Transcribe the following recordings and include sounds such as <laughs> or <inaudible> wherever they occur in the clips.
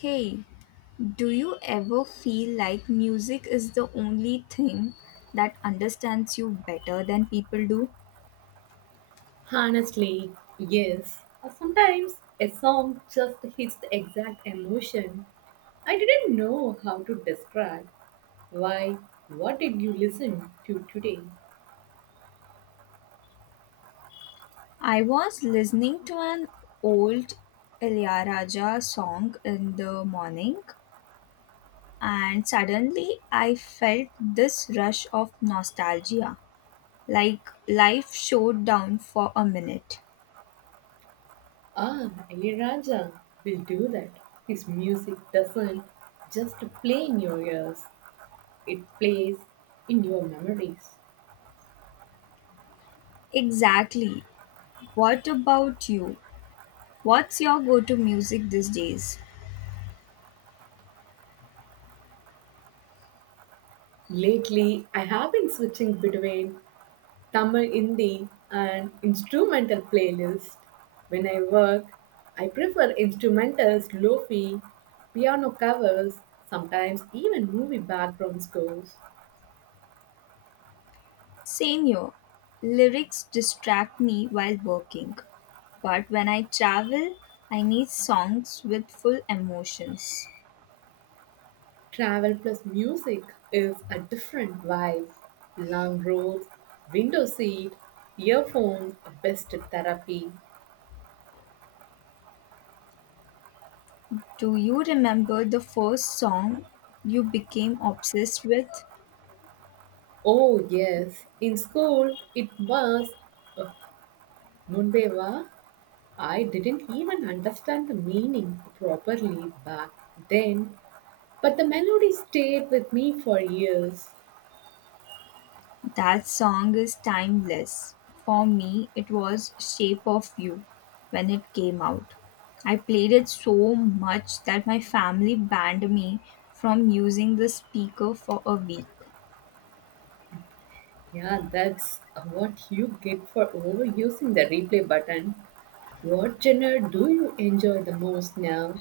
Hey, do you ever feel like music is the only thing that understands you better than people do? Honestly, yes. Sometimes a song just hits the exact emotion I didn't know how to describe. Why? What did you listen to today? I was listening to an old Ilaiyaraaja song in the morning and suddenly I felt this rush of nostalgia, like life showed down for a minute. Ah, Raja will do that. His music doesn't just play in your ears, it plays in your memories. Exactly. What about you? What's your go-to music these days? Lately, I have been switching between Tamil indie and instrumental playlist. When I work, I prefer instrumentals, lofi, piano covers, sometimes even movie background scores. Senior, lyrics distract me while working, but when I travel, I need songs with full emotions. Travel plus music is a different vibe. Long roads, window seat, earphones, best therapy. Do you remember the first song you became obsessed with? Oh yes, in school it was uh, Munbeva. I didn't even understand the meaning properly back then, but the melody stayed with me for years. That song is timeless. For me, it was Shape of You when it came out. I played it so much that my family banned me from using the speaker for a week. Yeah, that's what you get for overusing the replay button. What genre do you enjoy the most now?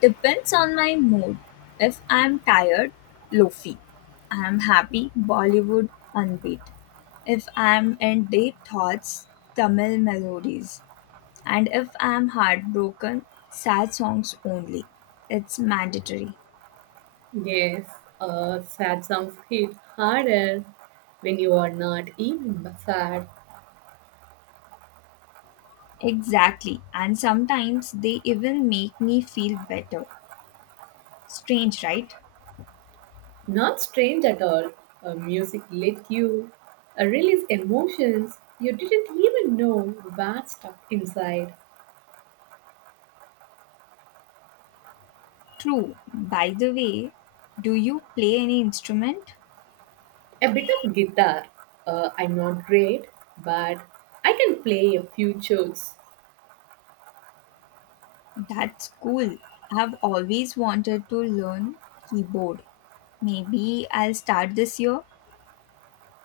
Depends on my mood. If I'm tired, lofi. I'm happy, Bollywood unbeat. If I'm in deep thoughts, Tamil melodies. And if I'm heartbroken, sad songs only. It's mandatory. Yes, sad songs hit harder when you are not even sad. Exactly. And sometimes they even make me feel better. Strange, right? Not strange at all. Music let you release emotions you didn't even know were stuck inside. True. By the way, do you play any instrument? A bit of guitar. I'm not great, but I can play a few chords. That's cool. I've always wanted to learn keyboard. Maybe I'll start this year.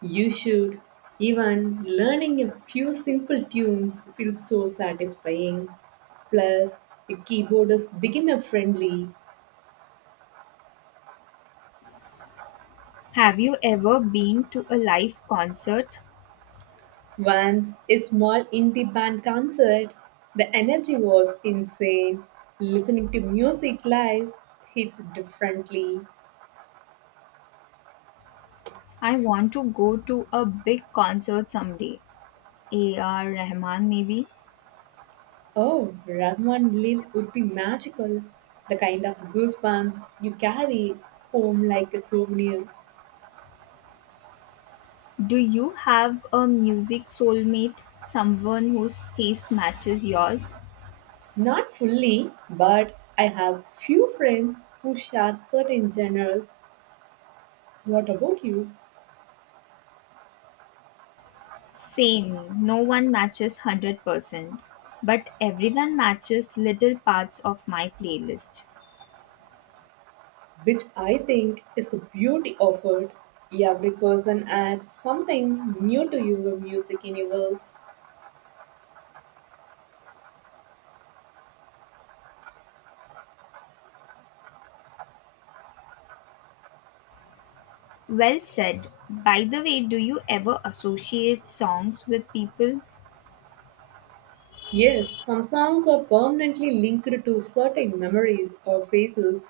You should. Even learning a few simple tunes feels so satisfying. Plus, the keyboard is beginner friendly. Have you ever been to a live concert? Once a small indie band concert, the energy was insane. Listening to music live hits differently. I want to go to a big concert someday. A.R. Rahman, maybe. Oh, Ragman leap would be magical. The kind of goosebumps you carry home like a souvenir. Do you have a music soulmate? Someone whose taste matches yours? Not fully, but I have few friends who share certain genres. What about you? Same. No one matches 100%, but everyone matches little parts of my playlist. Which I think is the beauty of it. Every person adds something new to your music universe. Well said. By the way, do you ever associate songs with people? Yes, some songs are permanently linked to certain memories or phases.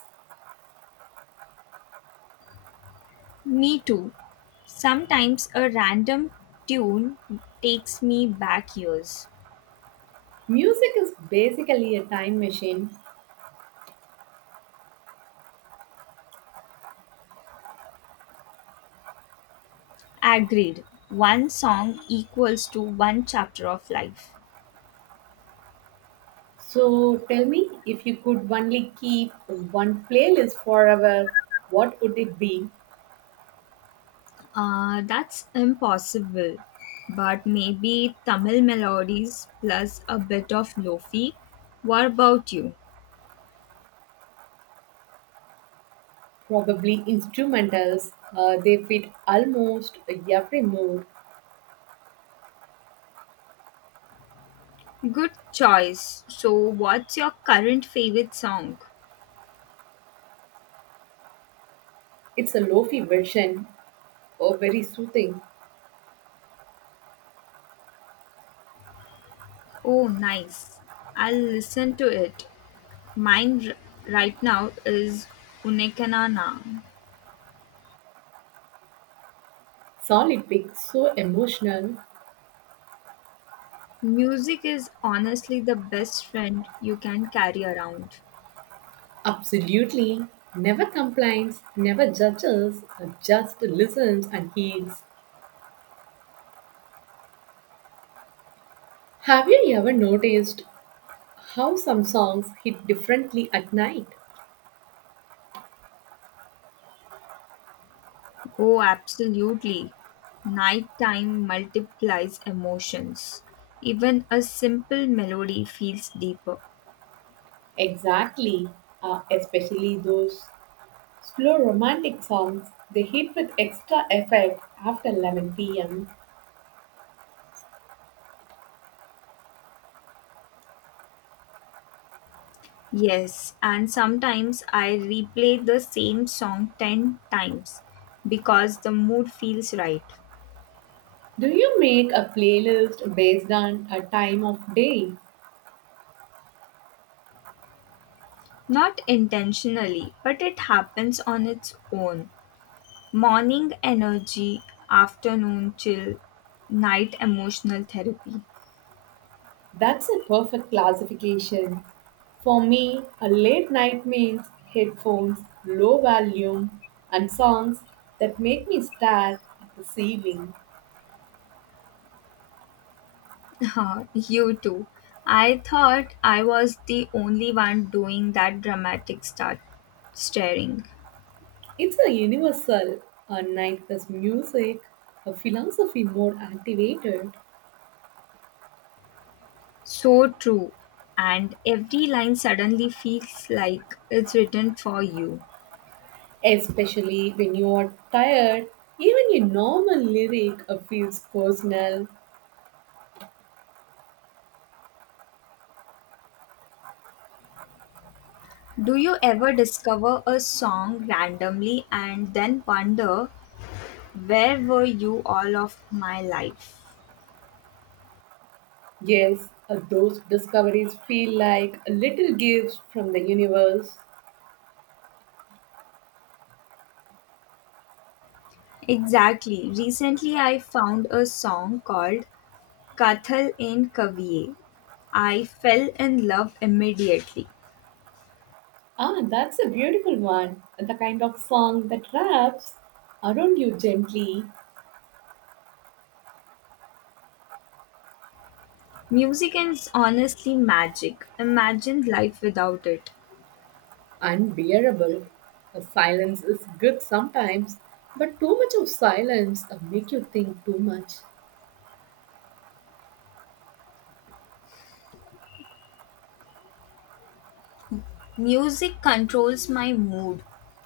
Me too. Sometimes a random tune takes me back years. Music is basically a time machine. Agreed. One song equals to one chapter of life. So tell me, if you could only keep one playlist forever, what would it be? That's impossible. But maybe Tamil melodies plus a bit of lofi. What about you? Probably instrumentals. They fit almost every mood. Good choice. So, what's your current favorite song? It's a lofi version, or very soothing. Oh, nice. I'll listen to it. Mine right now is Unekanana. Solid pick, so emotional. Music is honestly the best friend you can carry around. Absolutely. Never complains, never judges, just listens and heals. Have you ever noticed how some songs hit differently at night? Oh, absolutely. Nighttime multiplies emotions. Even a simple melody feels deeper. Exactly, especially those slow romantic songs. They hit with extra effect after 11 pm. Yes, and sometimes I replay the same song 10 times because the mood feels right. Do you make a playlist based on a time of day? Not intentionally, but it happens on its own. Morning energy, afternoon chill, night emotional therapy. That's a perfect classification. For me, a late night means headphones, low volume, and songs that make me stare at the ceiling. <laughs> Huh, you too. I thought I was the only one doing that dramatic start staring. It's a universal, a night plus music, a philosophy more activated. So true. And every line suddenly feels like it's written for you. Especially when you are tired, even a normal lyric feels personal. Do you ever discover a song randomly and then wonder, where were you all of my life? Yes, those discoveries feel like little gifts from the universe. Exactly. Recently, I found a song called Kathal in Kaviye. I fell in love immediately. Ah, that's a beautiful one. The kind of song that wraps around you gently, Music is honestly magic. Imagine life without it. unbearable. Silence is good sometimes, but too much of silence make you think too much. Music controls my mood.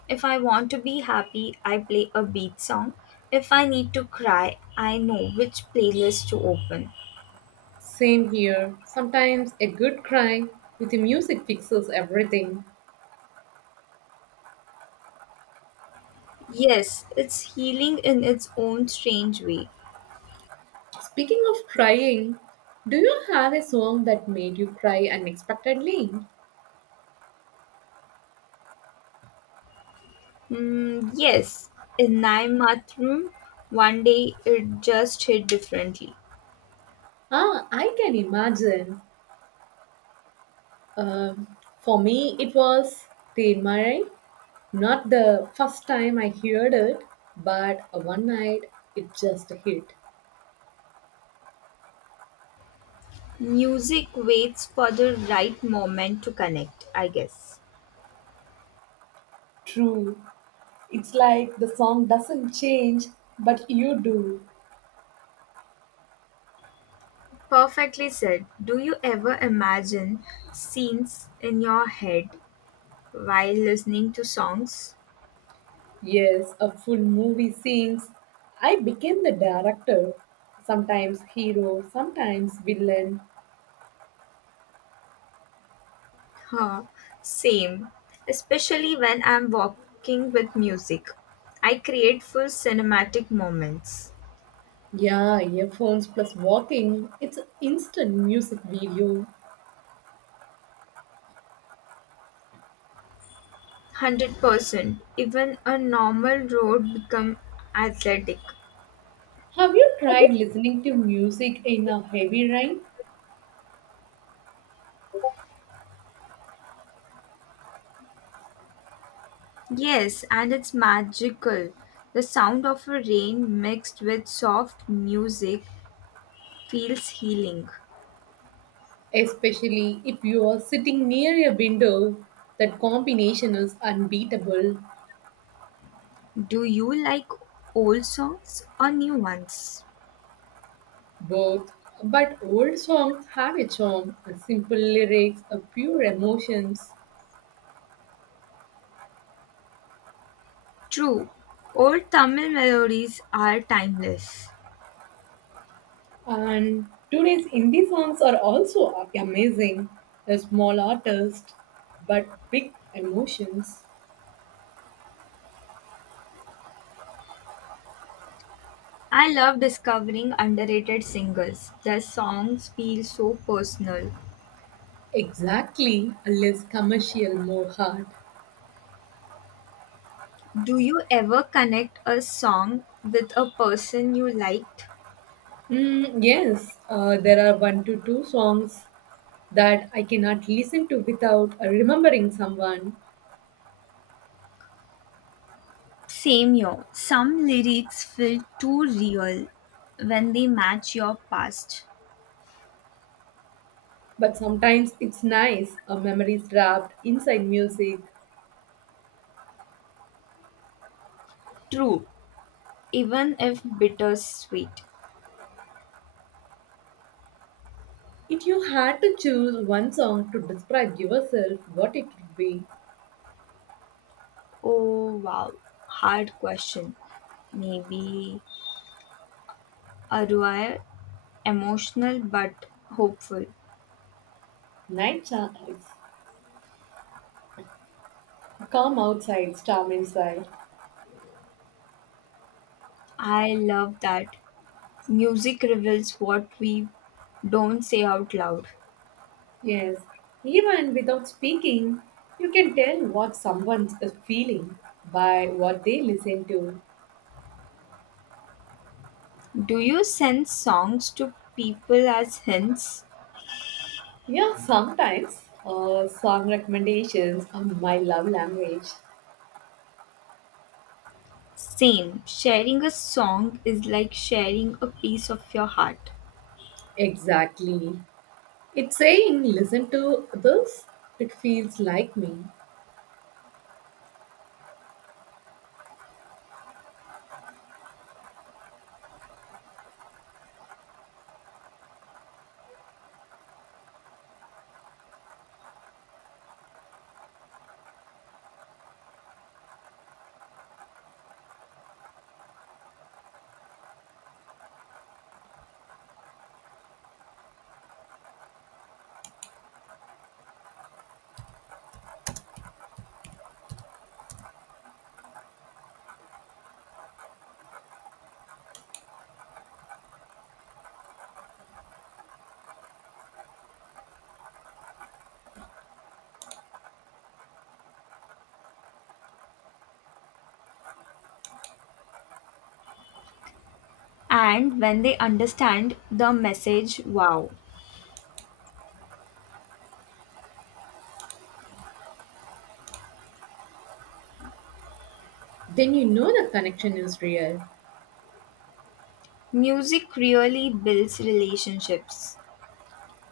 If I want to be happy, I play a beat song. If I need to cry, I know which playlist to open. Same here. Sometimes a good cry with the music fixes everything. Yes, it's healing in its own strange way. Speaking of crying, do you have a song that made you cry unexpectedly? Mm, yes, in my Naimathrum, one day it just hit differently. Ah, I can imagine. Um, for me, it was Teen Marai. Not the first time I heard it, but one night it just hit. Music waits for the right moment to connect, I guess. True. It's like the song doesn't change, but you do. Perfectly said. Do you ever imagine scenes in your head while listening to songs? Yes, a full movie sings. I became the director, sometimes hero, sometimes villain. Huh, same. Especially when I'm walking with music, I create full cinematic moments. Yeah, earphones plus walking. It's instant music video. 100%. Even a normal road become athletic. Have you tried listening to music in a heavy rain? Yes, and it's magical. The sound of a rain mixed with soft music feels healing. Especially if you are sitting near a window, that combination is unbeatable. Do you like old songs or new ones? Both. But old songs have a charm, a simple lyrics, a pure emotions. True. Old Tamil melodies are timeless. And today's indie songs are also amazing. A small artist, but big emotions. I love discovering underrated singers. Their songs feel so personal. Exactly, a less commercial, more hard. Do you ever connect a song with a person you liked? Mm, yes, there are one to two songs that I cannot listen to without remembering someone. Same here. Some lyrics feel too real when they match your past. But sometimes it's nice, a memory is wrapped inside music. True, even if bittersweet. If you had to choose one song to describe yourself, what it would be? Oh wow, hard question. Maybe Arwire, emotional but hopeful. Night Skies, Calm Outside, Storm Inside. I love that. Music reveals what we don't say out loud. Yes, even without speaking, you can tell what someone is feeling by what they listen to. Do you send songs to people as hints? Yeah, sometimes song recommendations are my love language. Same. Sharing a song is like sharing a piece of your heart. Exactly. It's saying, listen to this, it feels like me. And when they understand the message, wow. Then you know the connection is real. Music really builds relationships.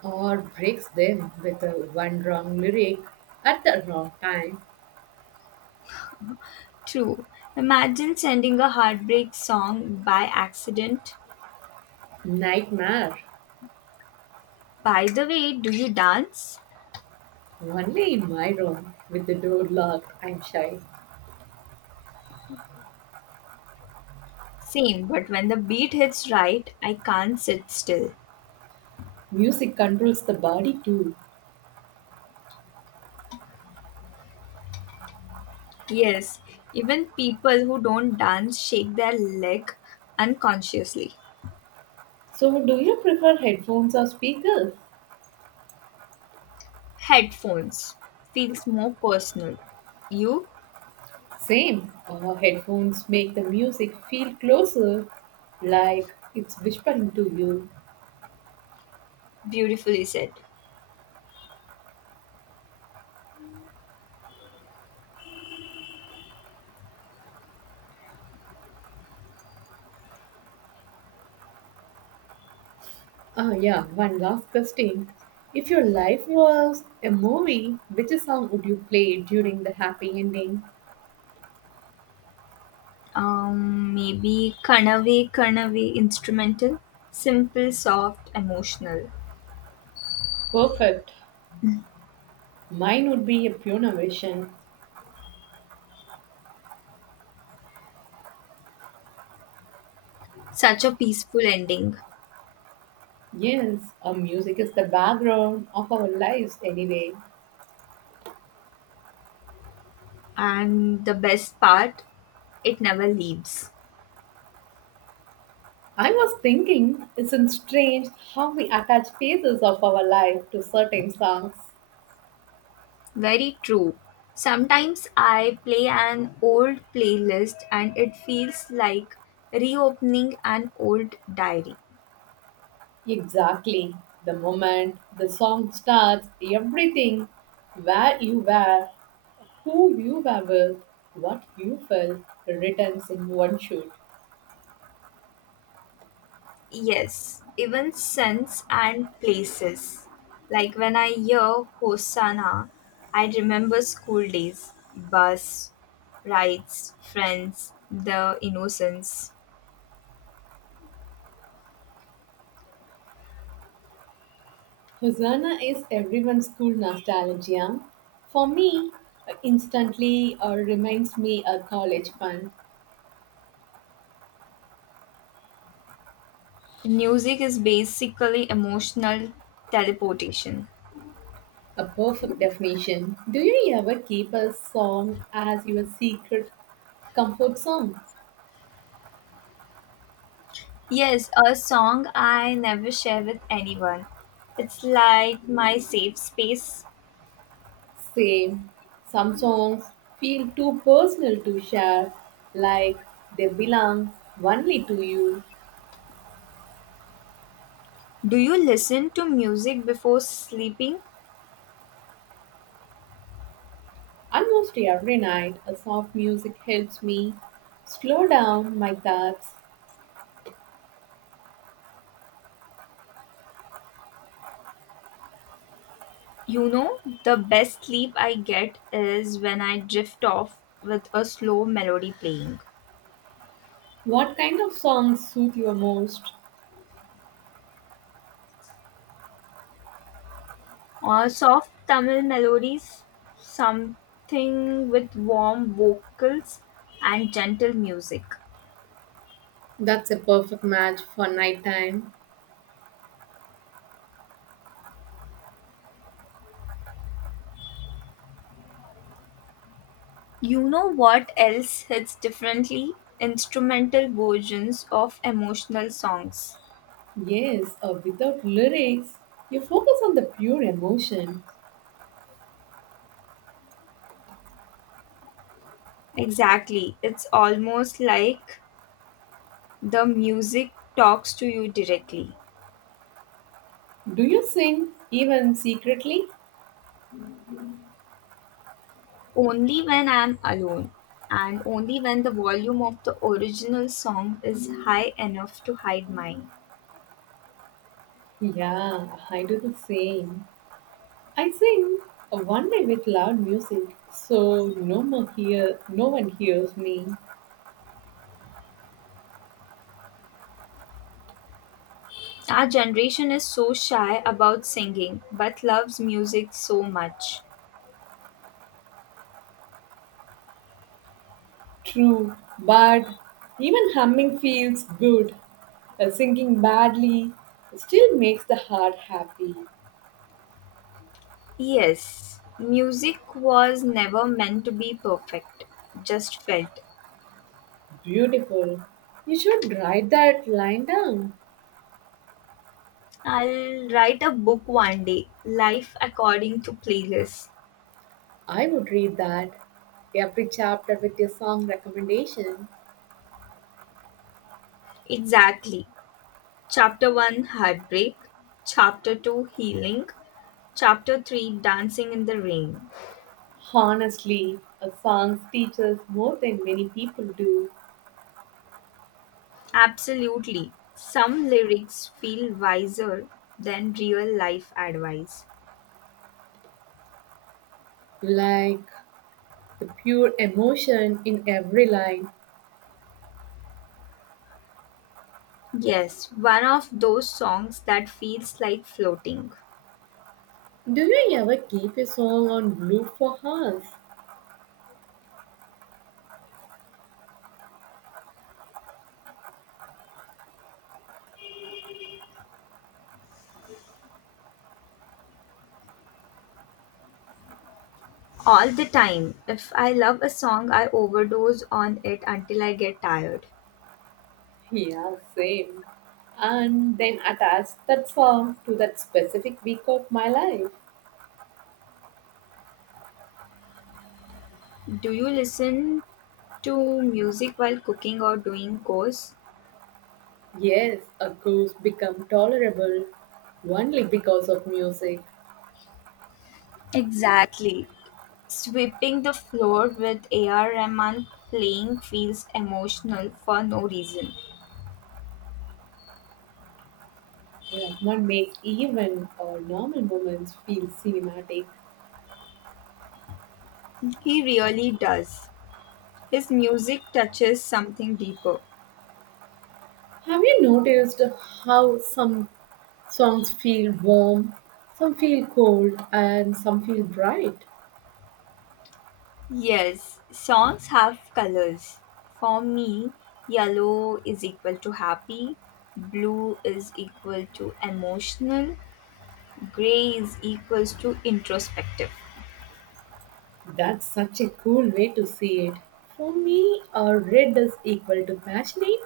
Or breaks them with a one wrong lyric at the wrong time. True. Imagine sending a heartbreak song by accident. Nightmare. By the way, do you dance? Only in my room with the door locked, I'm shy. Same, but when the beat hits right, I can't sit still. Music controls the body too. Yes, even people who don't dance shake their leg unconsciously. So, do you prefer headphones or speakers? Headphones feels more personal. You Same. Headphones make the music feel closer, like it's whispering to you. beautifully said. Ah, yeah, one last question. If your life was a movie, which song would you play during the happy ending? Maybe Kanave Kanave instrumental, simple, soft, emotional. Perfect. Mine would be a Pune Vision. Such a peaceful ending, Yes, our music is the background of our lives anyway. and the best part, it never leaves. I was thinking, isn't strange how we attach phases of our life to certain songs? Very true. Sometimes I play an old playlist and it feels like reopening an old diary. Exactly. The moment the song starts, everything, where you were, who you were with, what you felt, returns in one shoot. Yes, even scents and places. Like when I hear Hosanna, I remember school days, bus, rides, friends, the innocence. Hosanna is everyone's school nostalgia. For me, instantly reminds me a college fun. Music is basically emotional teleportation. A perfect definition. Do you ever keep a song as your secret Comfort songs, Yes, a song I never share with anyone. It's like my safe space. Same. Some songs feel too personal to share, like they belong only to you. Do you listen to music before sleeping? Almost every night, a soft music helps me slow down my thoughts. You know, the best sleep I get is when I drift off with a slow melody playing. What kind of songs suit you most? Or soft Tamil melodies, something with warm vocals and gentle music. That's a perfect match for nighttime. You know what else hits differently? Instrumental versions of emotional songs. Yes, or without lyrics, you focus on the pure emotion. Exactly. It's almost like the music talks to you directly. Do you sing even secretly? Only when I'm alone, and only when the volume of the original song is high enough to hide mine. Yeah, I do the same. I sing one day with loud music, so, no one hears me. Our generation is so shy about singing but loves music so much. True, but even humming feels good. Singing badly still makes the heart happy. Yes, music was never meant to be perfect, just felt. Beautiful. You should write that line down. I'll write a book one day, Life According to Playlist. I would read that. Every chapter with your song recommendation. Exactly. Chapter 1 Heartbreak, Chapter 2 Healing, Chapter 3 Dancing in the Rain. Honestly, a song teaches more than many people do. Absolutely. Some lyrics feel wiser than real life advice. Like the pure emotion in every line. Yes, one of those songs that feels like floating. Do you ever keep a song on loop for hours? All the time. If I love a song, I overdose on it until I get tired. Yeah, same. And then attach that song to that specific week of my life. Do you listen to music while cooking or doing chores? Yes, a ghost become tolerable only because of music. Exactly. Sweeping the floor with AR Rahman playing feels emotional for no reason. Rahman makes even normal moments feel cinematic. He really does. His music touches something deeper. Have you noticed how some songs feel warm, some feel cold, and some feel bright? Yes, songs have colors. For me, yellow is equal to happy, blue is equal to emotional, gray is equals to introspective. That's such a cool way to see it. For me, red is equal to passionate,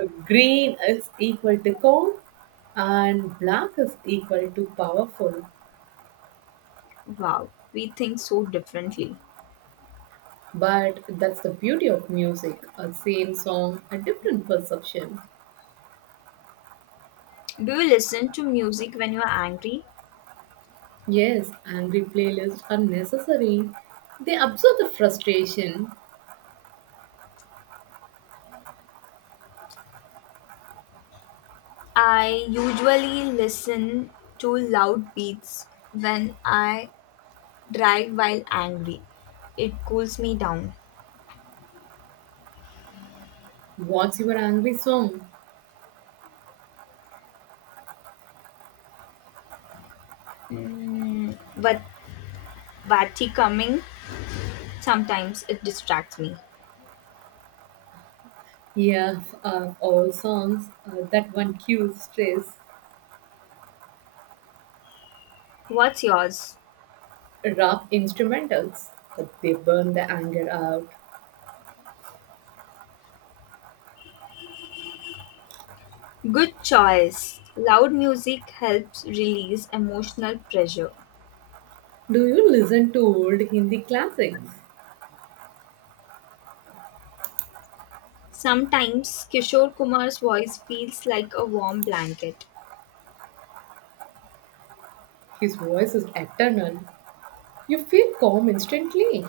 green is equal to calm, and black is equal to powerful. Wow, we think so differently. But that's the beauty of music a same song, a different perception. Do you listen to music when you are angry? Yes, angry playlists are necessary. They absorb the frustration. I usually listen to loud beats when I drive while angry. It cools me down. What's your angry song? Mm, but Vati coming, sometimes it distracts me. Yeah, of all songs, that one cues stress. What's yours? Rock instrumentals, but they burn the anger out. Good choice. Loud music helps release emotional pressure. Do you listen to old Hindi classics? Sometimes Kishore Kumar's voice feels like a warm blanket. His voice is eternal. You feel calm instantly.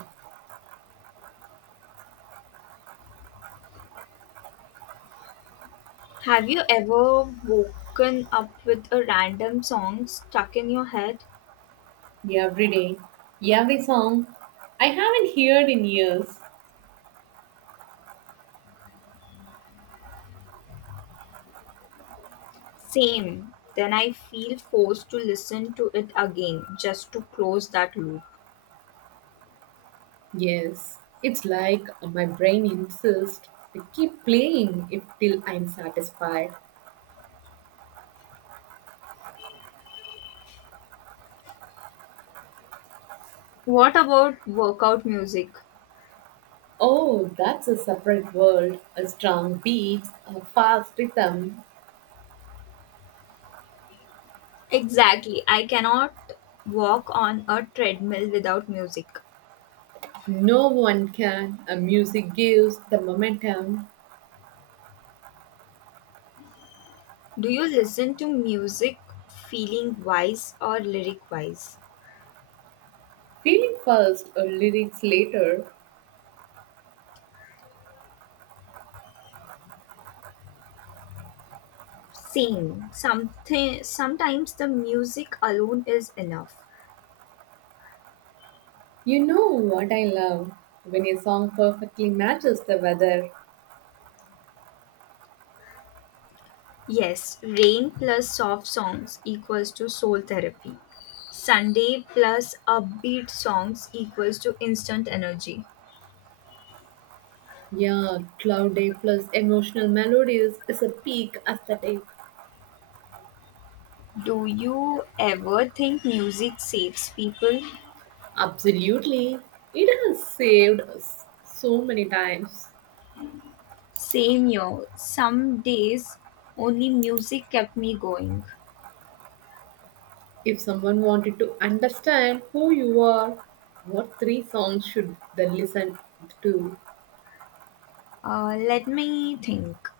Have you ever woken up with a random song stuck in your head? Every day, every song I haven't heard in years. Same. Then I feel forced to listen to it again just to close that loop. Yes, it's like my brain insists to keep playing it till I'm satisfied. What about workout music? Oh, that's a separate world. A strong beat, a fast rhythm. Exactly. I cannot walk on a treadmill without music. No one can. A music gives the momentum. Do you listen to music feeling wise or lyric wise? Feeling first or lyrics later. Same. Something Sometimes the music alone is enough. You know what I love? When a song perfectly matches the weather. Yes, rain plus soft songs equals to soul therapy. Sunday plus upbeat songs equals to instant energy. Yeah, cloud day plus emotional melodies is a peak aesthetic. Do you ever think music saves people? Absolutely. It has saved us so many times. Same here. Some days only music kept me going. If someone wanted to understand who you are, what three songs should they listen to? Let me think.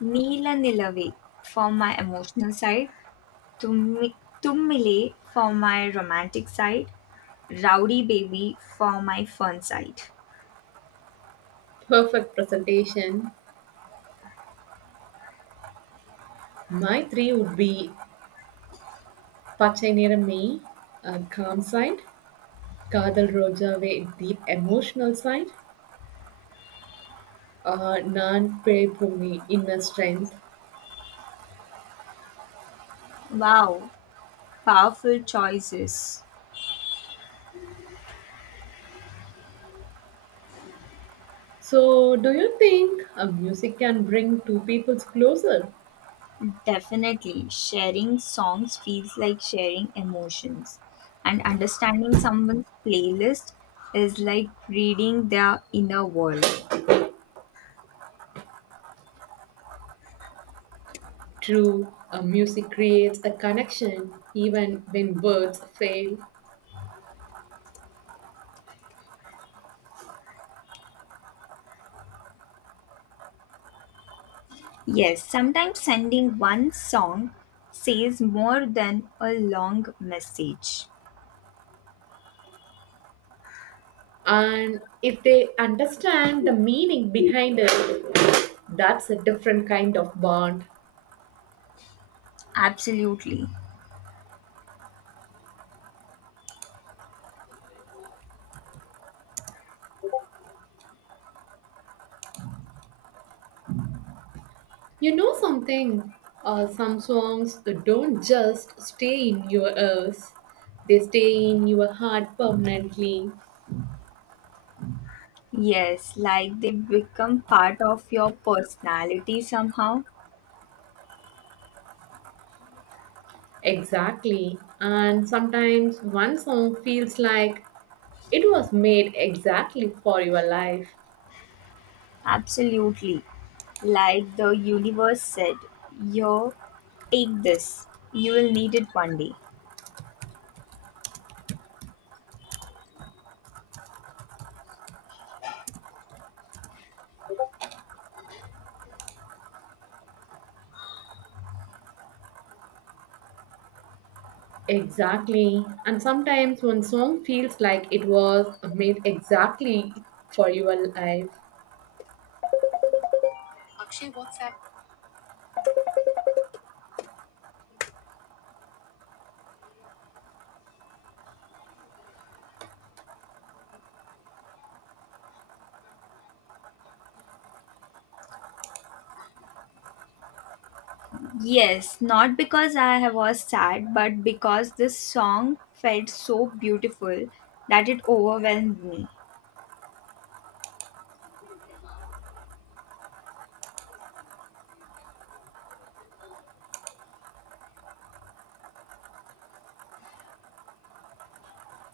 Neela Nilave for my emotional side. Tum Tum Mile for my romantic side. Rowdy Baby for my fun side. Perfect presentation. My three would be Pachai Niramai, a calm side, Kadal Rojave, deep emotional side, Naan Pe inner strength. Wow, powerful choices. So, do you think a music can bring two peoples closer? Definitely, sharing songs feels like sharing emotions, and understanding someone's playlist is like reading their inner world. True, a music creates a connection even when words fail. Yes, sometimes sending one song says more than a long message. And if they understand the meaning behind it, that's a different kind of bond. Absolutely. You know something? Some songs don't just stay in your ears, they stay in your heart permanently. Yes, like they become part of your personality somehow. Exactly. And sometimes one song feels like it was made exactly for your life. Absolutely. Like the universe said, yo, take this. You will need it one day. Exactly. And sometimes one song feels like it was made exactly for your life. Yes, not because I was sad, but because this song felt so beautiful that it overwhelmed me.